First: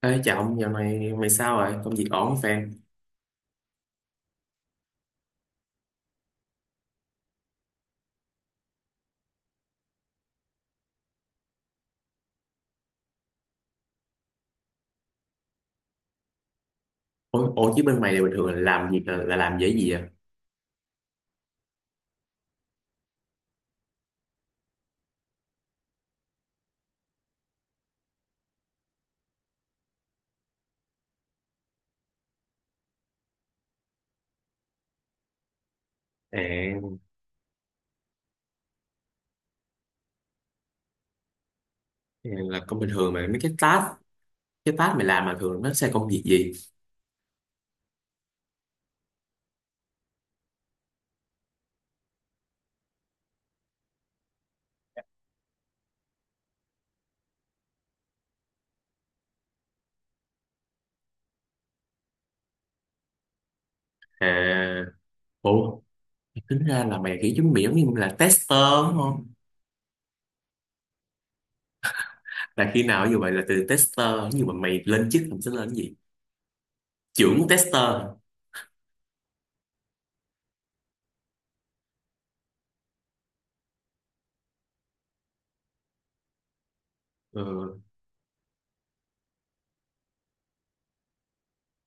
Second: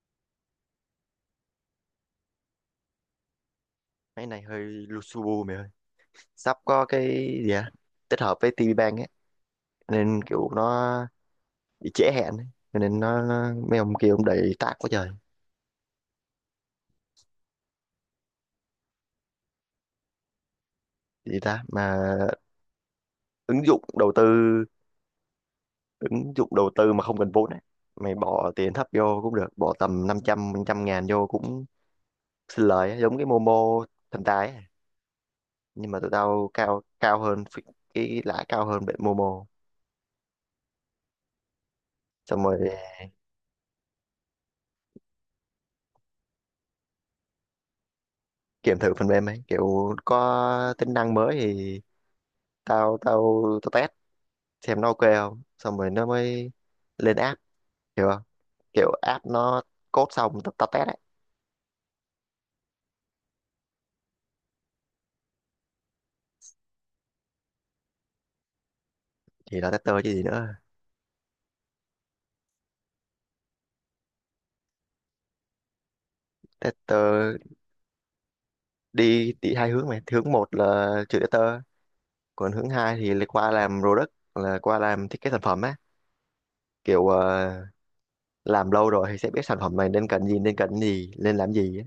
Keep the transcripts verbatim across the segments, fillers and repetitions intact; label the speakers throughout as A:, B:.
A: Ê, chào ông, dạo này mày sao rồi? Công việc ổn không fan?
B: Máy này hơi lu su bu mày ơi. Sắp có cái gì à? Tích hợp với ti vi Bang ấy. Nên kiểu nó bị trễ hẹn ấy. Cho nên nó, nó mấy ông kia ông đầy tác quá trời.
A: Ủa, ủa chứ bên mày là bình thường là làm việc là, là làm về cái gì à?
B: Gì ta? Mà ứng dụng đầu tư ứng dụng đầu tư mà không cần vốn ấy. Mày bỏ tiền thấp vô cũng được. Bỏ tầm năm trăm, trăm ngàn vô cũng xin lời ấy. Giống cái Momo thần tài ấy. Nhưng mà tụi
A: À,
B: tao cao cao hơn phí- cái lãi cao hơn bên Momo. Xong rồi
A: là công bình thường mà mấy cái task, cái task mày làm mà thường nó sẽ công việc gì?
B: kiểm thử phần mềm ấy. Kiểu có tính năng mới thì tao tao tao test xem nó ok không, xong rồi nó mới lên app, hiểu không? Kiểu app nó code xong tao, tao test ấy.
A: À, ủa, tính ra là mày kiểu giống miệng như là tester đúng không?
B: Thì là tester chứ gì nữa.
A: Là khi nào như vậy là từ tester, nhưng mà mày lên chức mình sẽ lên cái gì?
B: Tester
A: Trưởng tester.
B: đi đi hai hướng mày, hướng một là chữ tester, còn hướng hai thì lại qua làm product, là qua làm thiết kế sản phẩm á. Kiểu ờ,
A: Ừ,
B: làm lâu rồi thì sẽ biết sản phẩm này nên cần gì, nên cần gì nên làm gì á.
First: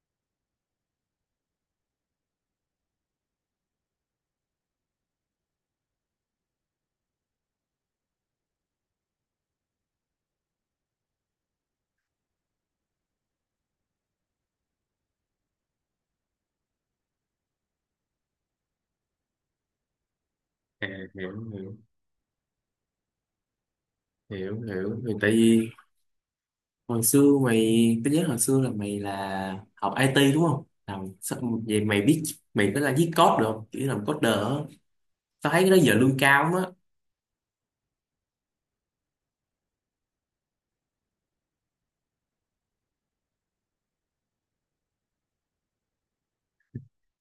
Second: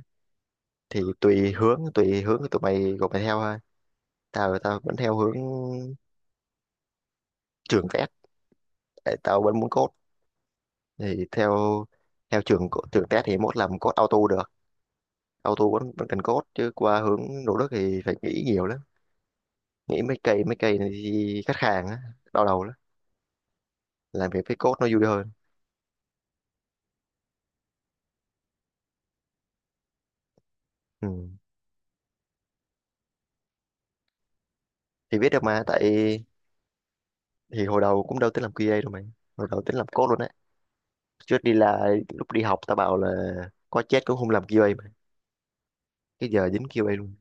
B: Thì tùy hướng tùy hướng của tụi mày của mày theo thôi. Tao tao vẫn theo hướng trường test, tại tao vẫn muốn code. Thì theo theo trường co- trường test thì mốt làm code auto được, auto vẫn vẫn cần code. Chứ qua hướng nỗ lực thì phải nghĩ nhiều lắm, nghĩ mấy cây mấy cây
A: à,
B: này
A: hiểu,
B: thì khách
A: hiểu,
B: hàng á, đau đầu lắm. Làm việc với
A: hiểu,
B: code nó
A: hiểu.
B: vui
A: Thì
B: hơn.
A: tại vì hồi xưa mày, tao nhớ hồi xưa là mày là học i tê đúng không,
B: Ừ.
A: làm sao vậy mày biết mày có là viết code được không, kiểu làm coder á?
B: Thì biết được
A: Tao thấy
B: mà,
A: cái đó
B: tại
A: giờ lương cao lắm á.
B: thì hồi đầu cũng đâu tính làm QA đâu mày, hồi đầu tính làm code luôn á. Trước đi là lúc đi học tao bảo là có chết cũng không làm QA mà, cái giờ dính QA luôn.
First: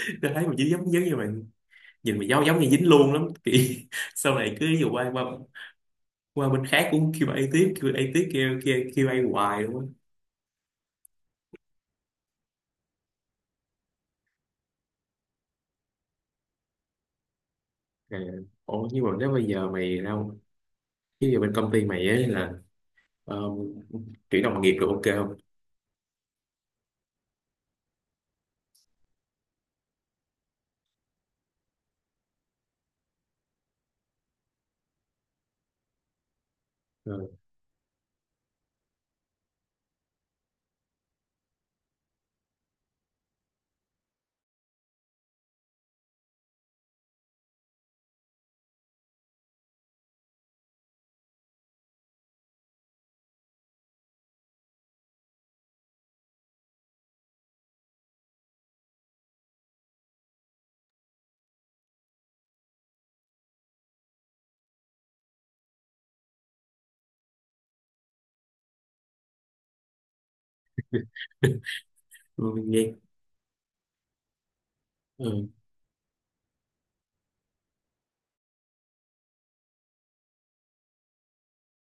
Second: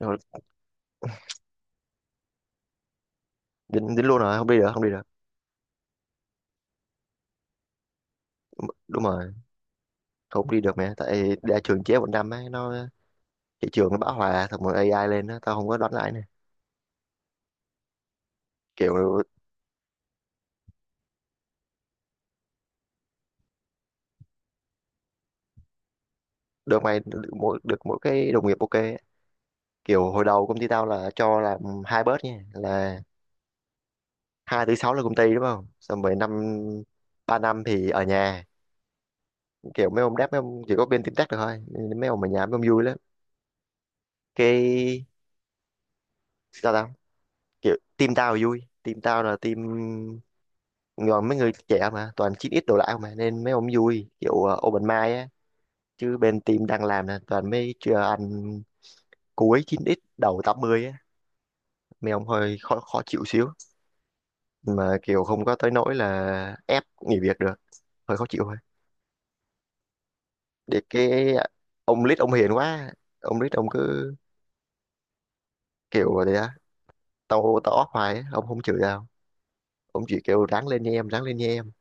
B: Rồi,
A: Tao thấy mày chỉ giống giống như mày, nhìn mày giống giống như dính luôn lắm kiểu.
B: dính dính luôn
A: Sau
B: rồi, không
A: này
B: đi
A: cứ
B: được, không
A: dù
B: đi được
A: qua qua qua bên khác cũng kêu quy a tiếp, kêu quy a tiếp, kêu kêu
B: đúng
A: quy a
B: rồi.
A: hoài luôn á.
B: Không đi được mẹ, tại ra trường chế một năm á nó, thị trường nó bão hòa, xong rồi AI lên á, tao không có đoán lại nè.
A: Rồi, ủa nhưng mà
B: Kiểu
A: nếu bây giờ mày đâu, bây giờ bên công ty mày ấy là um, chuyển đồng nghiệp được ok không?
B: được mày, được mỗi được mỗi cái đồng nghiệp ok á. Kiểu hồi đầu công ty tao là cho làm hai bớt nha, là hai tới sáu là công ty đúng không, xong rồi năm
A: Ờ,
B: ba năm thì ở nhà. Kiểu mấy ông đáp, mấy ông chỉ có bên team tech được thôi, nên mấy ông ở nhà mấy ông vui lắm. Cái sao tao, kiểu team tao vui, team tao là team còn mấy người trẻ mà toàn chín x đồ lại mà, nên mấy ông vui kiểu ờ, open mind á. Chứ bên team đang làm là toàn mấy chưa ăn cuối chín x đầu tám mươi á, mấy ông hơi khó khó chịu xíu, mà kiểu không có tới nỗi là ép nghỉ việc được, hơi khó chịu thôi. Để cái ông lít ông hiền
A: nghe
B: quá. Ông lít ông cứ
A: ừ,
B: kiểu vậy á. Tao tao off hoài á, ông không chửi tao, ông chỉ kêu ráng lên nha em, ráng lên nha em.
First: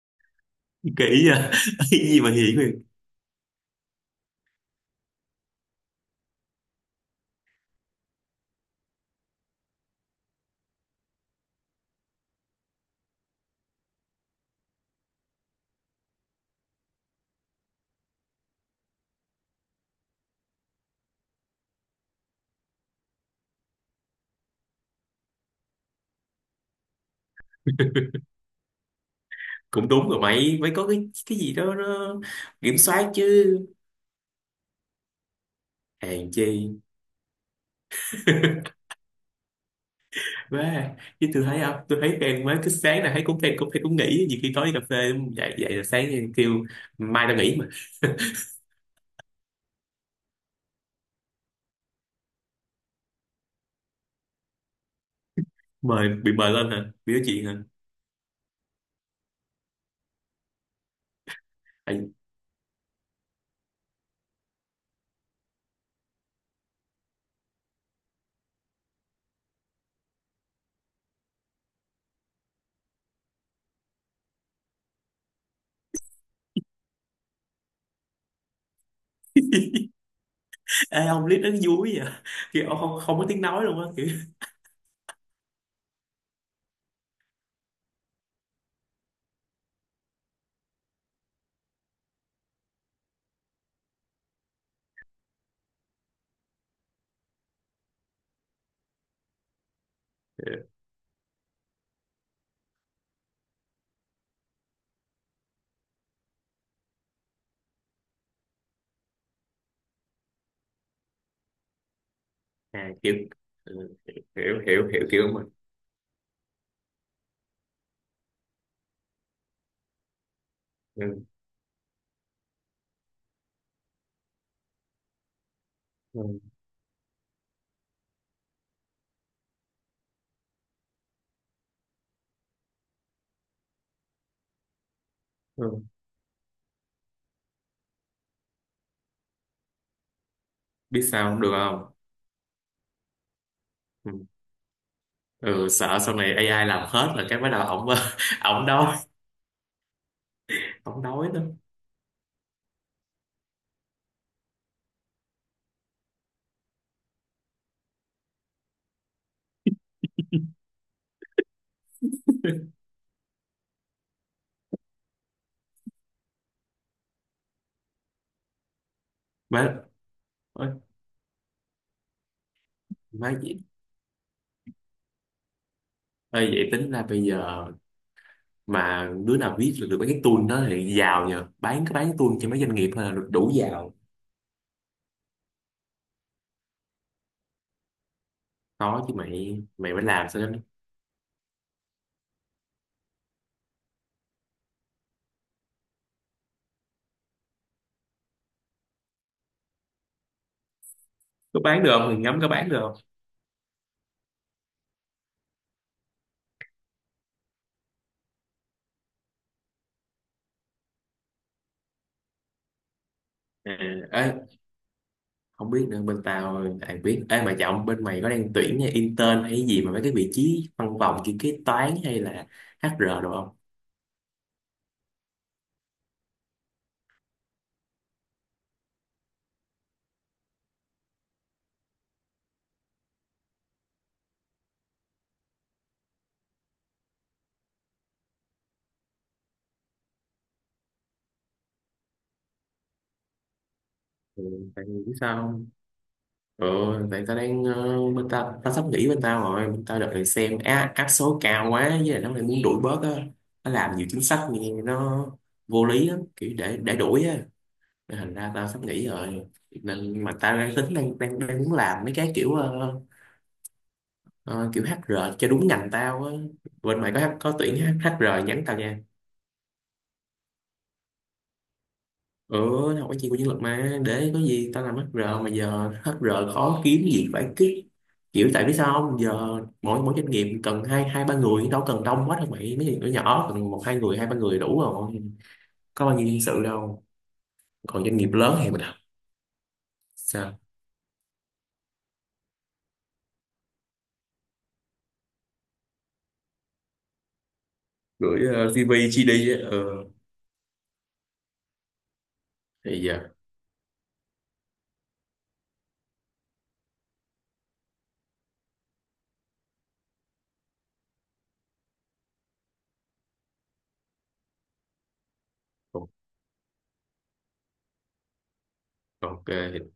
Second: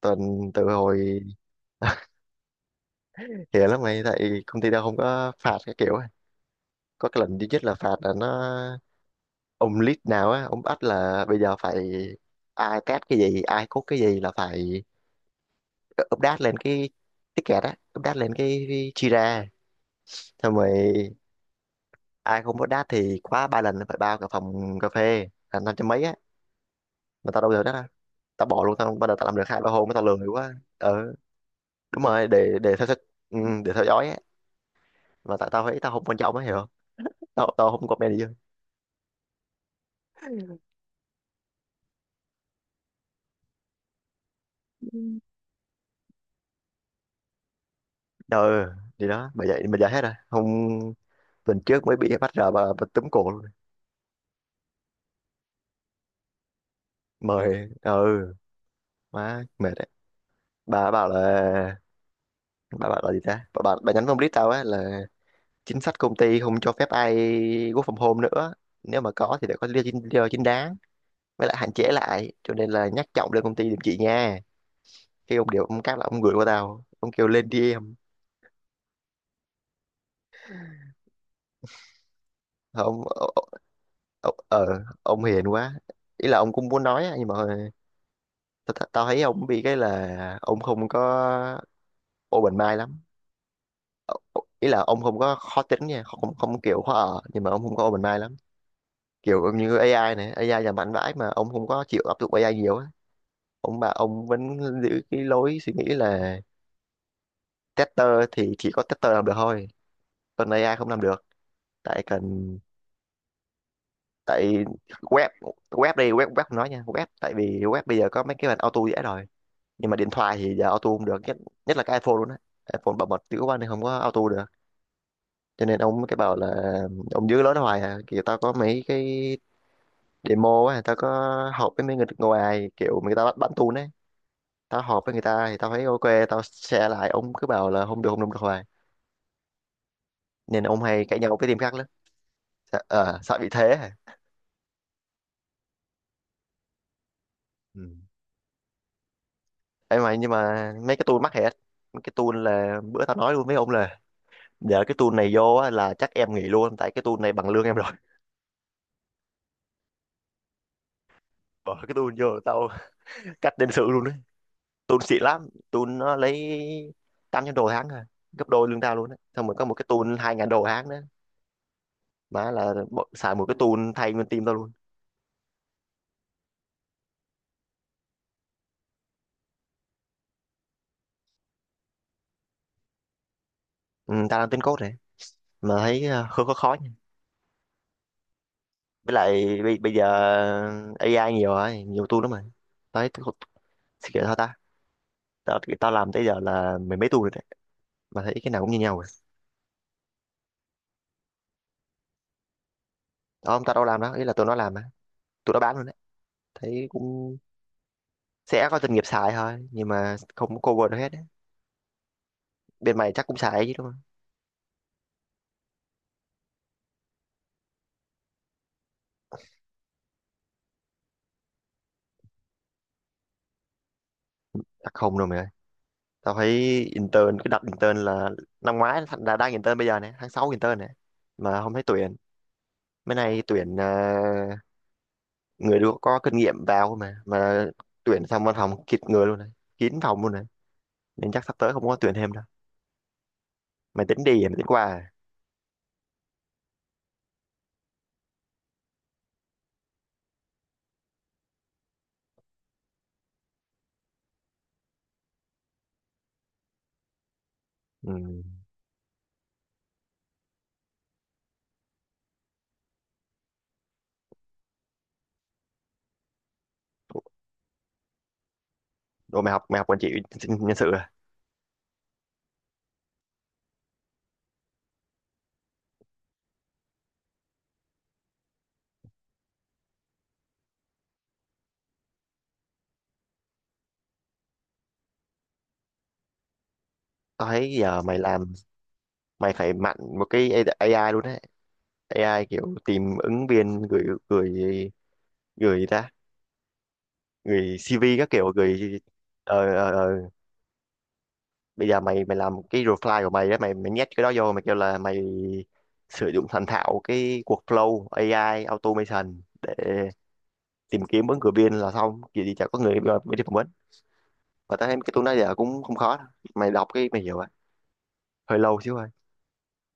B: Tuần từ hồi
A: kỹ à. Cái gì mà hiển,
B: hiền lắm mày, tại công ty tao không có phạt cái kiểu á. Có cái lần duy nhất là phạt là nó ông lead nào á, ông bắt là bây giờ phải ai test cái gì ai code cái gì là phải update lên cái ticket á, update lên cái, cái Jira, xong rồi ai không update thì khóa ba lần phải bao cả phòng cà phê là năm trăm mấy á. Mà tao đâu được đó đâu. Tao bỏ luôn, tao bắt đầu tao làm được hai ba
A: cũng
B: hôm tao
A: đúng rồi,
B: lười quá.
A: mày phải có cái
B: Ừ
A: cái gì đó
B: đúng
A: nó
B: rồi, để để
A: kiểm
B: theo sách,
A: soát chứ.
B: ừ, để theo dõi á. Mà tại tao thấy tao không quan
A: Hèn
B: trọng á
A: chi
B: hiểu không, tao tao không comment gì
A: quá, chứ tôi thấy không, tôi thấy em mới cứ sáng là thấy, cũng em cũng thấy cũng nghỉ, nhiều khi tối đi cà phê dậy, dậy là sáng kêu mai tao nghỉ mà.
B: đâu. Ừ thì đó, bởi vậy bây giờ hết rồi, hôm tuần trước mới bị bắt ra bà, bà túm cổ luôn.
A: Mời, bị mời lên hả, bị nói chuyện hả?
B: Mời ừ, má mệt đấy. bà bảo là
A: Tại-
B: bà bảo là gì ta, bà bà, bà nhắn phong list tao á là chính sách công ty không cho phép ai work from home nữa, nếu mà có thì phải có lý do chính, lý do chính đáng, với lại hạn chế lại, cho nên là nhắc trọng lên công ty giùm chị nha. Khi ông điều ông cắt là ông gửi qua tao, ông kêu lên đi em.
A: Ê, ông clip nó vui vậy à? Kiểu ông
B: Thôi
A: không,
B: ông
A: không có
B: ờ
A: tiếng nói luôn á kiểu.
B: ờ, ờ, ờ, ông hiền quá. Ý là ông cũng muốn nói á, nhưng mà tao tao tao thấy ông bị cái là ông không có open mind lắm. Ờ, ờ, Ý là ông không có khó tính nha, không không kiểu khó ở, nhưng mà ông không có open mind lắm. Kiểu như AI này, AI là mạnh vãi mà ông không có chịu áp dụng AI nhiều á. Ông mà ông vẫn giữ cái lối suy nghĩ là tester thì chỉ có tester làm được thôi, còn AI không làm được. Tại cần,
A: À, kiểu ừ, hiểu
B: tại
A: hiểu hiểu kiểu
B: web
A: mình.
B: web đi, web web không nói nha, web tại vì web bây giờ có mấy cái bản auto dễ rồi, nhưng mà điện thoại thì giờ auto không được.
A: ừ,
B: Nhất Nhất là cái iPhone luôn á, iPhone bảo mật dữ quá nên không có auto được. Cho nên ông mới cái bảo
A: ừ,
B: là ông giữ lối đó hoài à. Kiểu tao có mấy cái demo á, tao có họp với mấy người ngoài kiểu người ta bắt bắn tun ấy, tao họp với người ta thì tao
A: ừ.
B: thấy ok. Tao share lại ông cứ bảo là không được không được không được hoài, nên ông
A: Biết
B: hay cãi
A: sao
B: nhau
A: không
B: với
A: được
B: team khác lắm.
A: không?
B: Sợ, ờ, sợ bị thế hả?
A: Ừ, ừ, sợ sau này a i làm hết là cái bắt đầu ổng
B: Ừ.
A: ổng đâu
B: Ấy mà nhưng mà mấy
A: không
B: cái tool
A: đói
B: mắc
A: nữa.
B: hết. Mấy cái tool là bữa tao nói luôn với ông là để cái tool này vô á, là chắc em nghỉ luôn tại cái tool này bằng lương em rồi. Bỏ cái tool vô là tao cắt nhân sự luôn đấy. Tool xịn lắm, tool nó lấy tám trăm đô tháng à, gấp đôi lương tao luôn đấy, xong rồi có một
A: Má
B: cái tool hai ngàn đô
A: ơi,
B: tháng nữa mà là bỏ-
A: má
B: xài một cái
A: vậy
B: tool thay nguyên team tao luôn.
A: ơi, vậy tính ra bây giờ mà đứa nào viết được, được mấy cái tool đó thì giàu, nhờ bán cái bán cái tool cho mấy doanh nghiệp thôi là được đủ giàu.
B: Ừ, tao đang tính code này mà thấy ờ, khó khó khó nha.
A: Có chứ
B: Với lại
A: mày,
B: bây,
A: mày
B: bây
A: phải
B: giờ
A: làm sao đó.
B: AI nhiều rồi, nhiều tool lắm mà. Tao thấy thì kiểu sao ta, tao, thì tao làm tới giờ là mười mấy tuần rồi đấy mà thấy cái nào cũng như nhau rồi.
A: Có bán được không thì ngắm có bán được không.
B: Đó ông tao đâu làm đó, ý là tụi nó làm á, tụi nó bán luôn đấy. Thấy cũng sẽ có doanh nghiệp xài thôi nhưng mà không có cover được hết đấy. Bên mày chắc cũng xài
A: À,
B: chứ đúng không?
A: ê, không biết nữa, bên tao ai biết. Ê mà trọng, bên mày có đang tuyển intern hay gì mà mấy cái vị trí văn phòng kiểu kế toán hay là hát e rờ được không?
B: Chắc không đâu mày ơi. Tao thấy intern cái đợt intern là năm ngoái, là đang intern bây giờ này tháng sáu intern này mà không thấy tuyển. Mấy này tuyển à, người được có kinh nghiệm vào mà mà tuyển xong văn phòng kịt người luôn này, kín phòng luôn này, nên chắc sắp tới không có tuyển thêm đâu. Mày tính đi
A: Ừ,
B: à, mày tính qua
A: tại vì
B: à?
A: biết sao không? Ờ, tại tao đang ờ, bên ta, tao sắp nghỉ bên tao rồi, bên tao đợt này xem á, áp số cao quá, với lại nó lại muốn đuổi bớt á, nó làm nhiều chính sách nghe nó vô lý lắm, kiểu để để đuổi á. Nên thành
B: Ừ.
A: ra tao sắp nghỉ rồi, nên mà tao đang tính đang đang, đang muốn làm mấy cái kiểu ờ, ờ, kiểu hát e rờ cho đúng ngành tao á. Bên mày có có tuyển hát HR nhắn tao nha.
B: Đồ mày học, mày học quản trị nhân sự à?
A: Ừ, học cái chi của nhân lực mà, để có gì tao làm hát e rờ, mà giờ hát e rờ khó kiếm, gì phải kiếm, kiểu tại vì sao không, giờ mỗi mỗi doanh nghiệp cần hai hai ba người đâu, cần đông quá đâu mày, mấy doanh nghiệp nhỏ cần một hai người, hai ba người đủ rồi, có bao nhiêu nhân sự đâu.
B: Tao thấy giờ
A: Còn doanh
B: mày
A: nghiệp
B: làm
A: lớn thì mình học
B: mày phải mạnh một cái
A: sao,
B: AI luôn đấy. AI kiểu tìm ứng viên, gửi gửi gửi gì ta, gửi CV các
A: gửi
B: kiểu
A: ờ,
B: gửi
A: xê vê giê đê á,
B: ờ, ờ,
A: ờ
B: ờ. Bây giờ mày mày làm cái
A: thì
B: reply
A: giờ
B: của mày đó, mày mày nhét cái đó vô, mày kêu là mày sử dụng thành thạo cái workflow AI automation để tìm kiếm ứng cử viên là xong, kiểu gì chả có người mà mới đi phỏng vấn. Và tao thấy cái tool đó giờ cũng không
A: ok
B: khó đâu. Mày đọc cái mày hiểu à, hơi lâu xíu thôi.
A: ok.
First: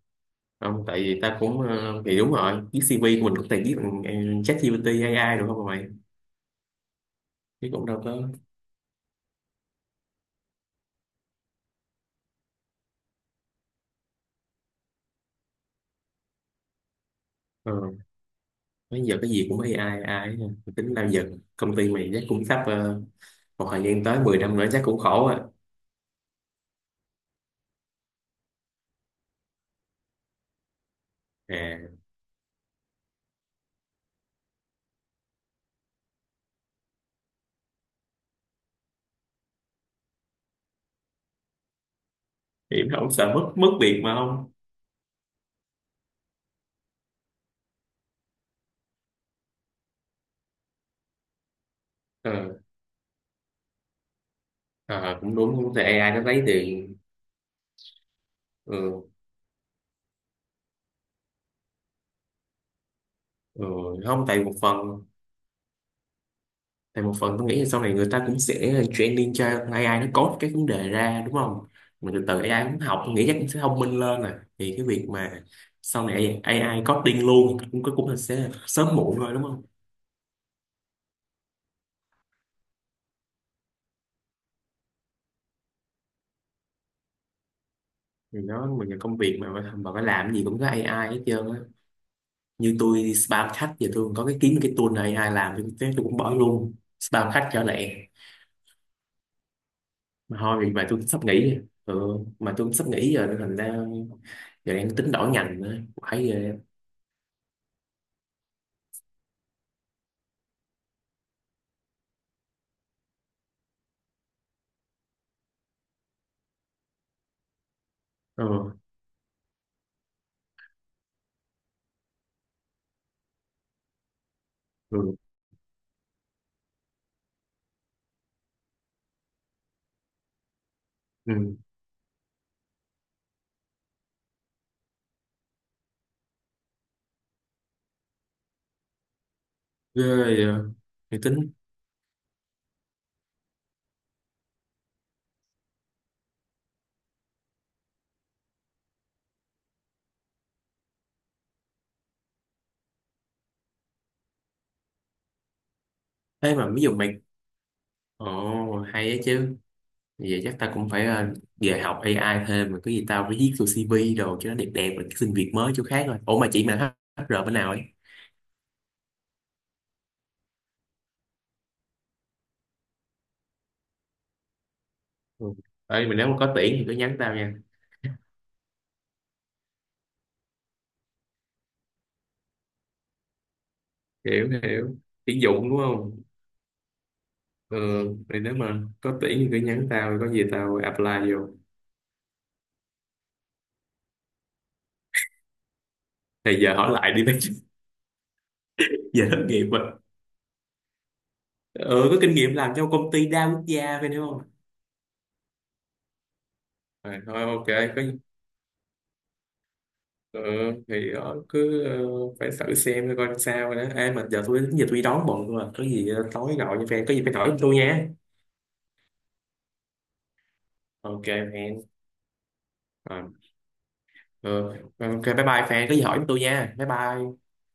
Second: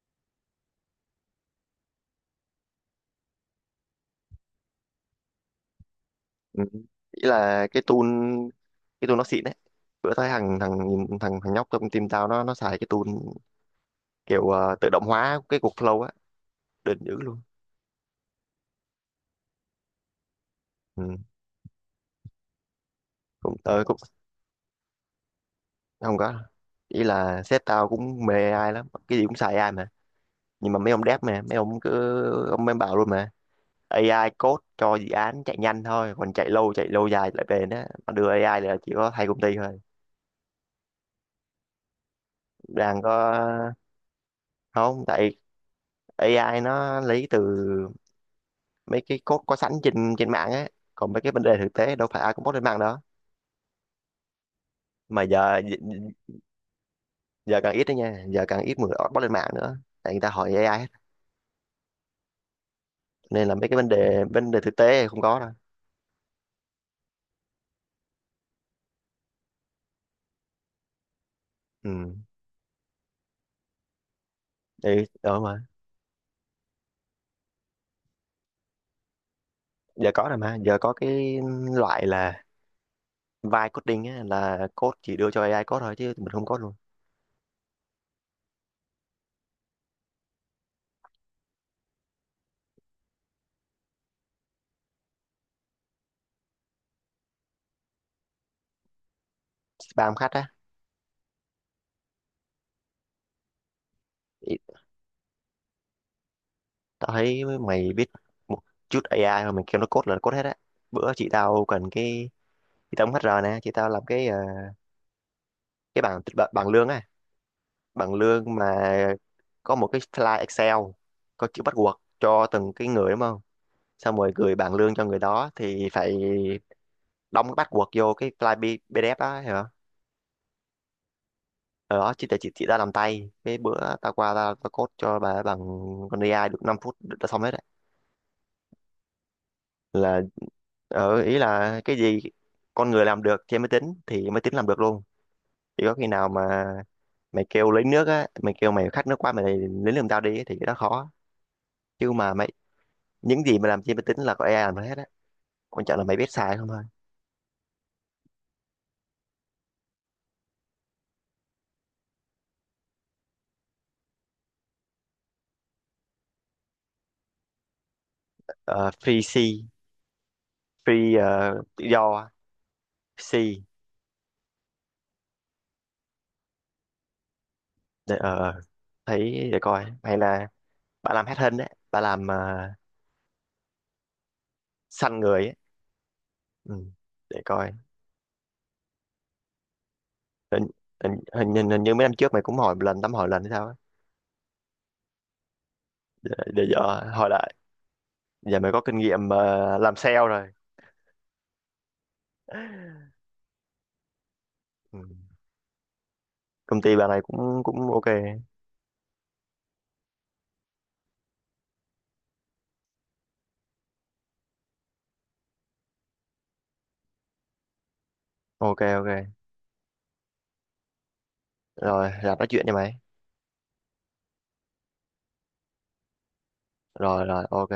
A: Không tại vì ta cũng ờ, thì đúng rồi, viết xê vê của mình có thể viết bằng ờ, ChatGPT a i được không mà mày?
B: Ừ. Ý là
A: Chứ
B: cái
A: cũng
B: tool,
A: đâu có.
B: cái tool nó xịn đấy. Bữa thấy thằng thằng thằng thằng nhóc trong team tao nó nó xài cái tool kiểu ờ, tự động hóa cái cục flow á, đỉnh dữ luôn.
A: Ờ, bây giờ cái gì cũng a i, a i hết à. Tính bao
B: Ừ.
A: giờ công ty mày chắc cũng sắp ờ,
B: Cũng
A: một thời
B: ờ, cũng
A: gian tới mười năm nữa chắc cũng khổ à.
B: không có, ý là sếp tao cũng mê AI lắm, cái gì cũng xài AI mà, nhưng mà mấy ông dev mà mấy ông
A: À
B: cứ ông mới bảo luôn mà AI code cho dự án chạy nhanh thôi, còn chạy lâu, chạy lâu dài lại bền á mà đưa AI là chỉ có hai công ty thôi
A: hiểm
B: đang có.
A: không, sợ mất mất việc mà không?
B: Không, tại AI nó lấy từ mấy cái code có sẵn trên trên mạng á, còn mấy cái vấn đề thực tế đâu phải ai
A: Ờ,
B: cũng post lên mạng đó
A: ờ,
B: mà.
A: cũng đúng,
B: Giờ
A: cũng tại a i nó lấy tiền.
B: Giờ càng ít đấy nha, giờ càng ít người
A: ừ,
B: post lên mạng nữa tại người ta hỏi AI hết. Nên là
A: ừ.
B: mấy cái vấn đề
A: Không tại
B: vấn
A: một
B: đề thực
A: phần,
B: tế không có đâu.
A: tại một phần tôi nghĩ là sau này người ta cũng sẽ training cho a i nó code cái vấn đề ra, đúng không?
B: Ừ
A: Mà từ từ a i cũng học, tôi nghĩ chắc cũng sẽ thông minh lên à, thì cái việc
B: đấy
A: mà
B: đó mà
A: sau này a i coding luôn cũng cũng là sẽ sớm muộn thôi đúng không?
B: giờ có rồi, mà giờ có cái loại là vibe coding á, là code chỉ đưa cho AI code thôi chứ mình không code luôn.
A: Thì nó, mình là công việc mà mà mà phải làm cái gì cũng có a i hết trơn á. Như tôi đi spam khách, giờ tôi có cái kiếm cái tool này a i làm tôi, thế tôi cũng bỏ luôn spam khách trở lại.
B: Spam khách
A: Mà
B: á.
A: thôi vì mà tôi sắp nghỉ, ừ, mà tôi cũng sắp nghỉ giờ nên thành ra
B: Ý,
A: giờ đang tính đổi ngành nữa phải về.
B: tao thấy mày biết một chút AI rồi mày kêu nó code là code hết á. Bữa chị tao cần cái, chị tao cũng HR nè, chị tao làm cái ờ, cái bảng bảng lương á, bằng
A: ừ,
B: lương mà có một cái file Excel, có chữ bắt buộc cho từng cái người đúng không, xong rồi gửi bảng lương cho
A: ừ,
B: người đó thì phải đóng cái bắt buộc vô cái file P- PDF đó hả.
A: ừ.
B: Ở đó chị tại chị chị đã làm tay, cái bữa tao qua tao, tao code cho bà bằng con AI được năm phút đã xong hết đấy.
A: Ghê
B: Là
A: vậy à. Thì
B: ở ý
A: tính
B: là cái gì con người làm được trên máy tính thì máy tính làm được luôn. Chỉ có khi nào mà mày kêu lấy nước á, mày kêu mày khát nước quá mày lấy nước làm tao đi á, thì cái đó khó. Chứ mà mày những gì mà làm trên máy tính là có AI làm hết á, quan trọng là mày biết
A: thế,
B: xài không
A: mà ví
B: thôi.
A: dụ mày, ồ hay á chứ. Vậy chắc ta cũng phải ờ, về học a i thêm, mà cái gì tao phải viết vô xê vê đồ cho nó đẹp đẹp rồi xin việc mới chỗ khác. Rồi ủa mà chị mà hát e rờ bên nào ấy?
B: Ờ, free C, free ờ, tự do C.
A: Ừ. Ê, mình nếu mà có tuyển thì cứ nhắn tao nha.
B: Để, ờ, thấy để coi, hay là bà làm hết hình đấy, bà làm uh,
A: Hiểu hiểu,
B: săn
A: tuyển
B: người ấy.
A: dụng đúng không?
B: Ừ, để coi.
A: Ừ, thì nếu mà có tuyển thì cứ nhắn tao, có gì
B: hình,
A: tao
B: hình,
A: apply vô.
B: hình, hình, Hình như mấy năm trước mày cũng hỏi một lần, tắm hỏi lần hay sao á. Để,
A: Thì
B: để
A: giờ
B: giờ
A: hỏi lại đi
B: hỏi
A: mấy chứ.
B: lại. Giờ mày có kinh
A: Giờ
B: nghiệm
A: thất nghiệp
B: ờ,
A: rồi,
B: làm sale rồi.
A: ừ, có kinh nghiệm làm trong công ty đa quốc gia phải không.
B: Ừ. Công ty bà
A: À,
B: này
A: thôi
B: cũng
A: ok,
B: cũng
A: có,
B: ok.
A: ừ, thì đó, cứ ờ, phải thử xem coi coi sao rồi đó. Ê, mà giờ tôi, giờ tôi đi đón bọn tôi à, có gì ờ, tối gọi cho fan có gì phải hỏi tôi nha.
B: Ok, ok
A: Ok fan.
B: rồi làm nói chuyện cho mày.
A: Ờ, ừ. Ok bye bye fan, có gì hỏi tôi nha, bye
B: Rồi
A: bye.
B: rồi ok.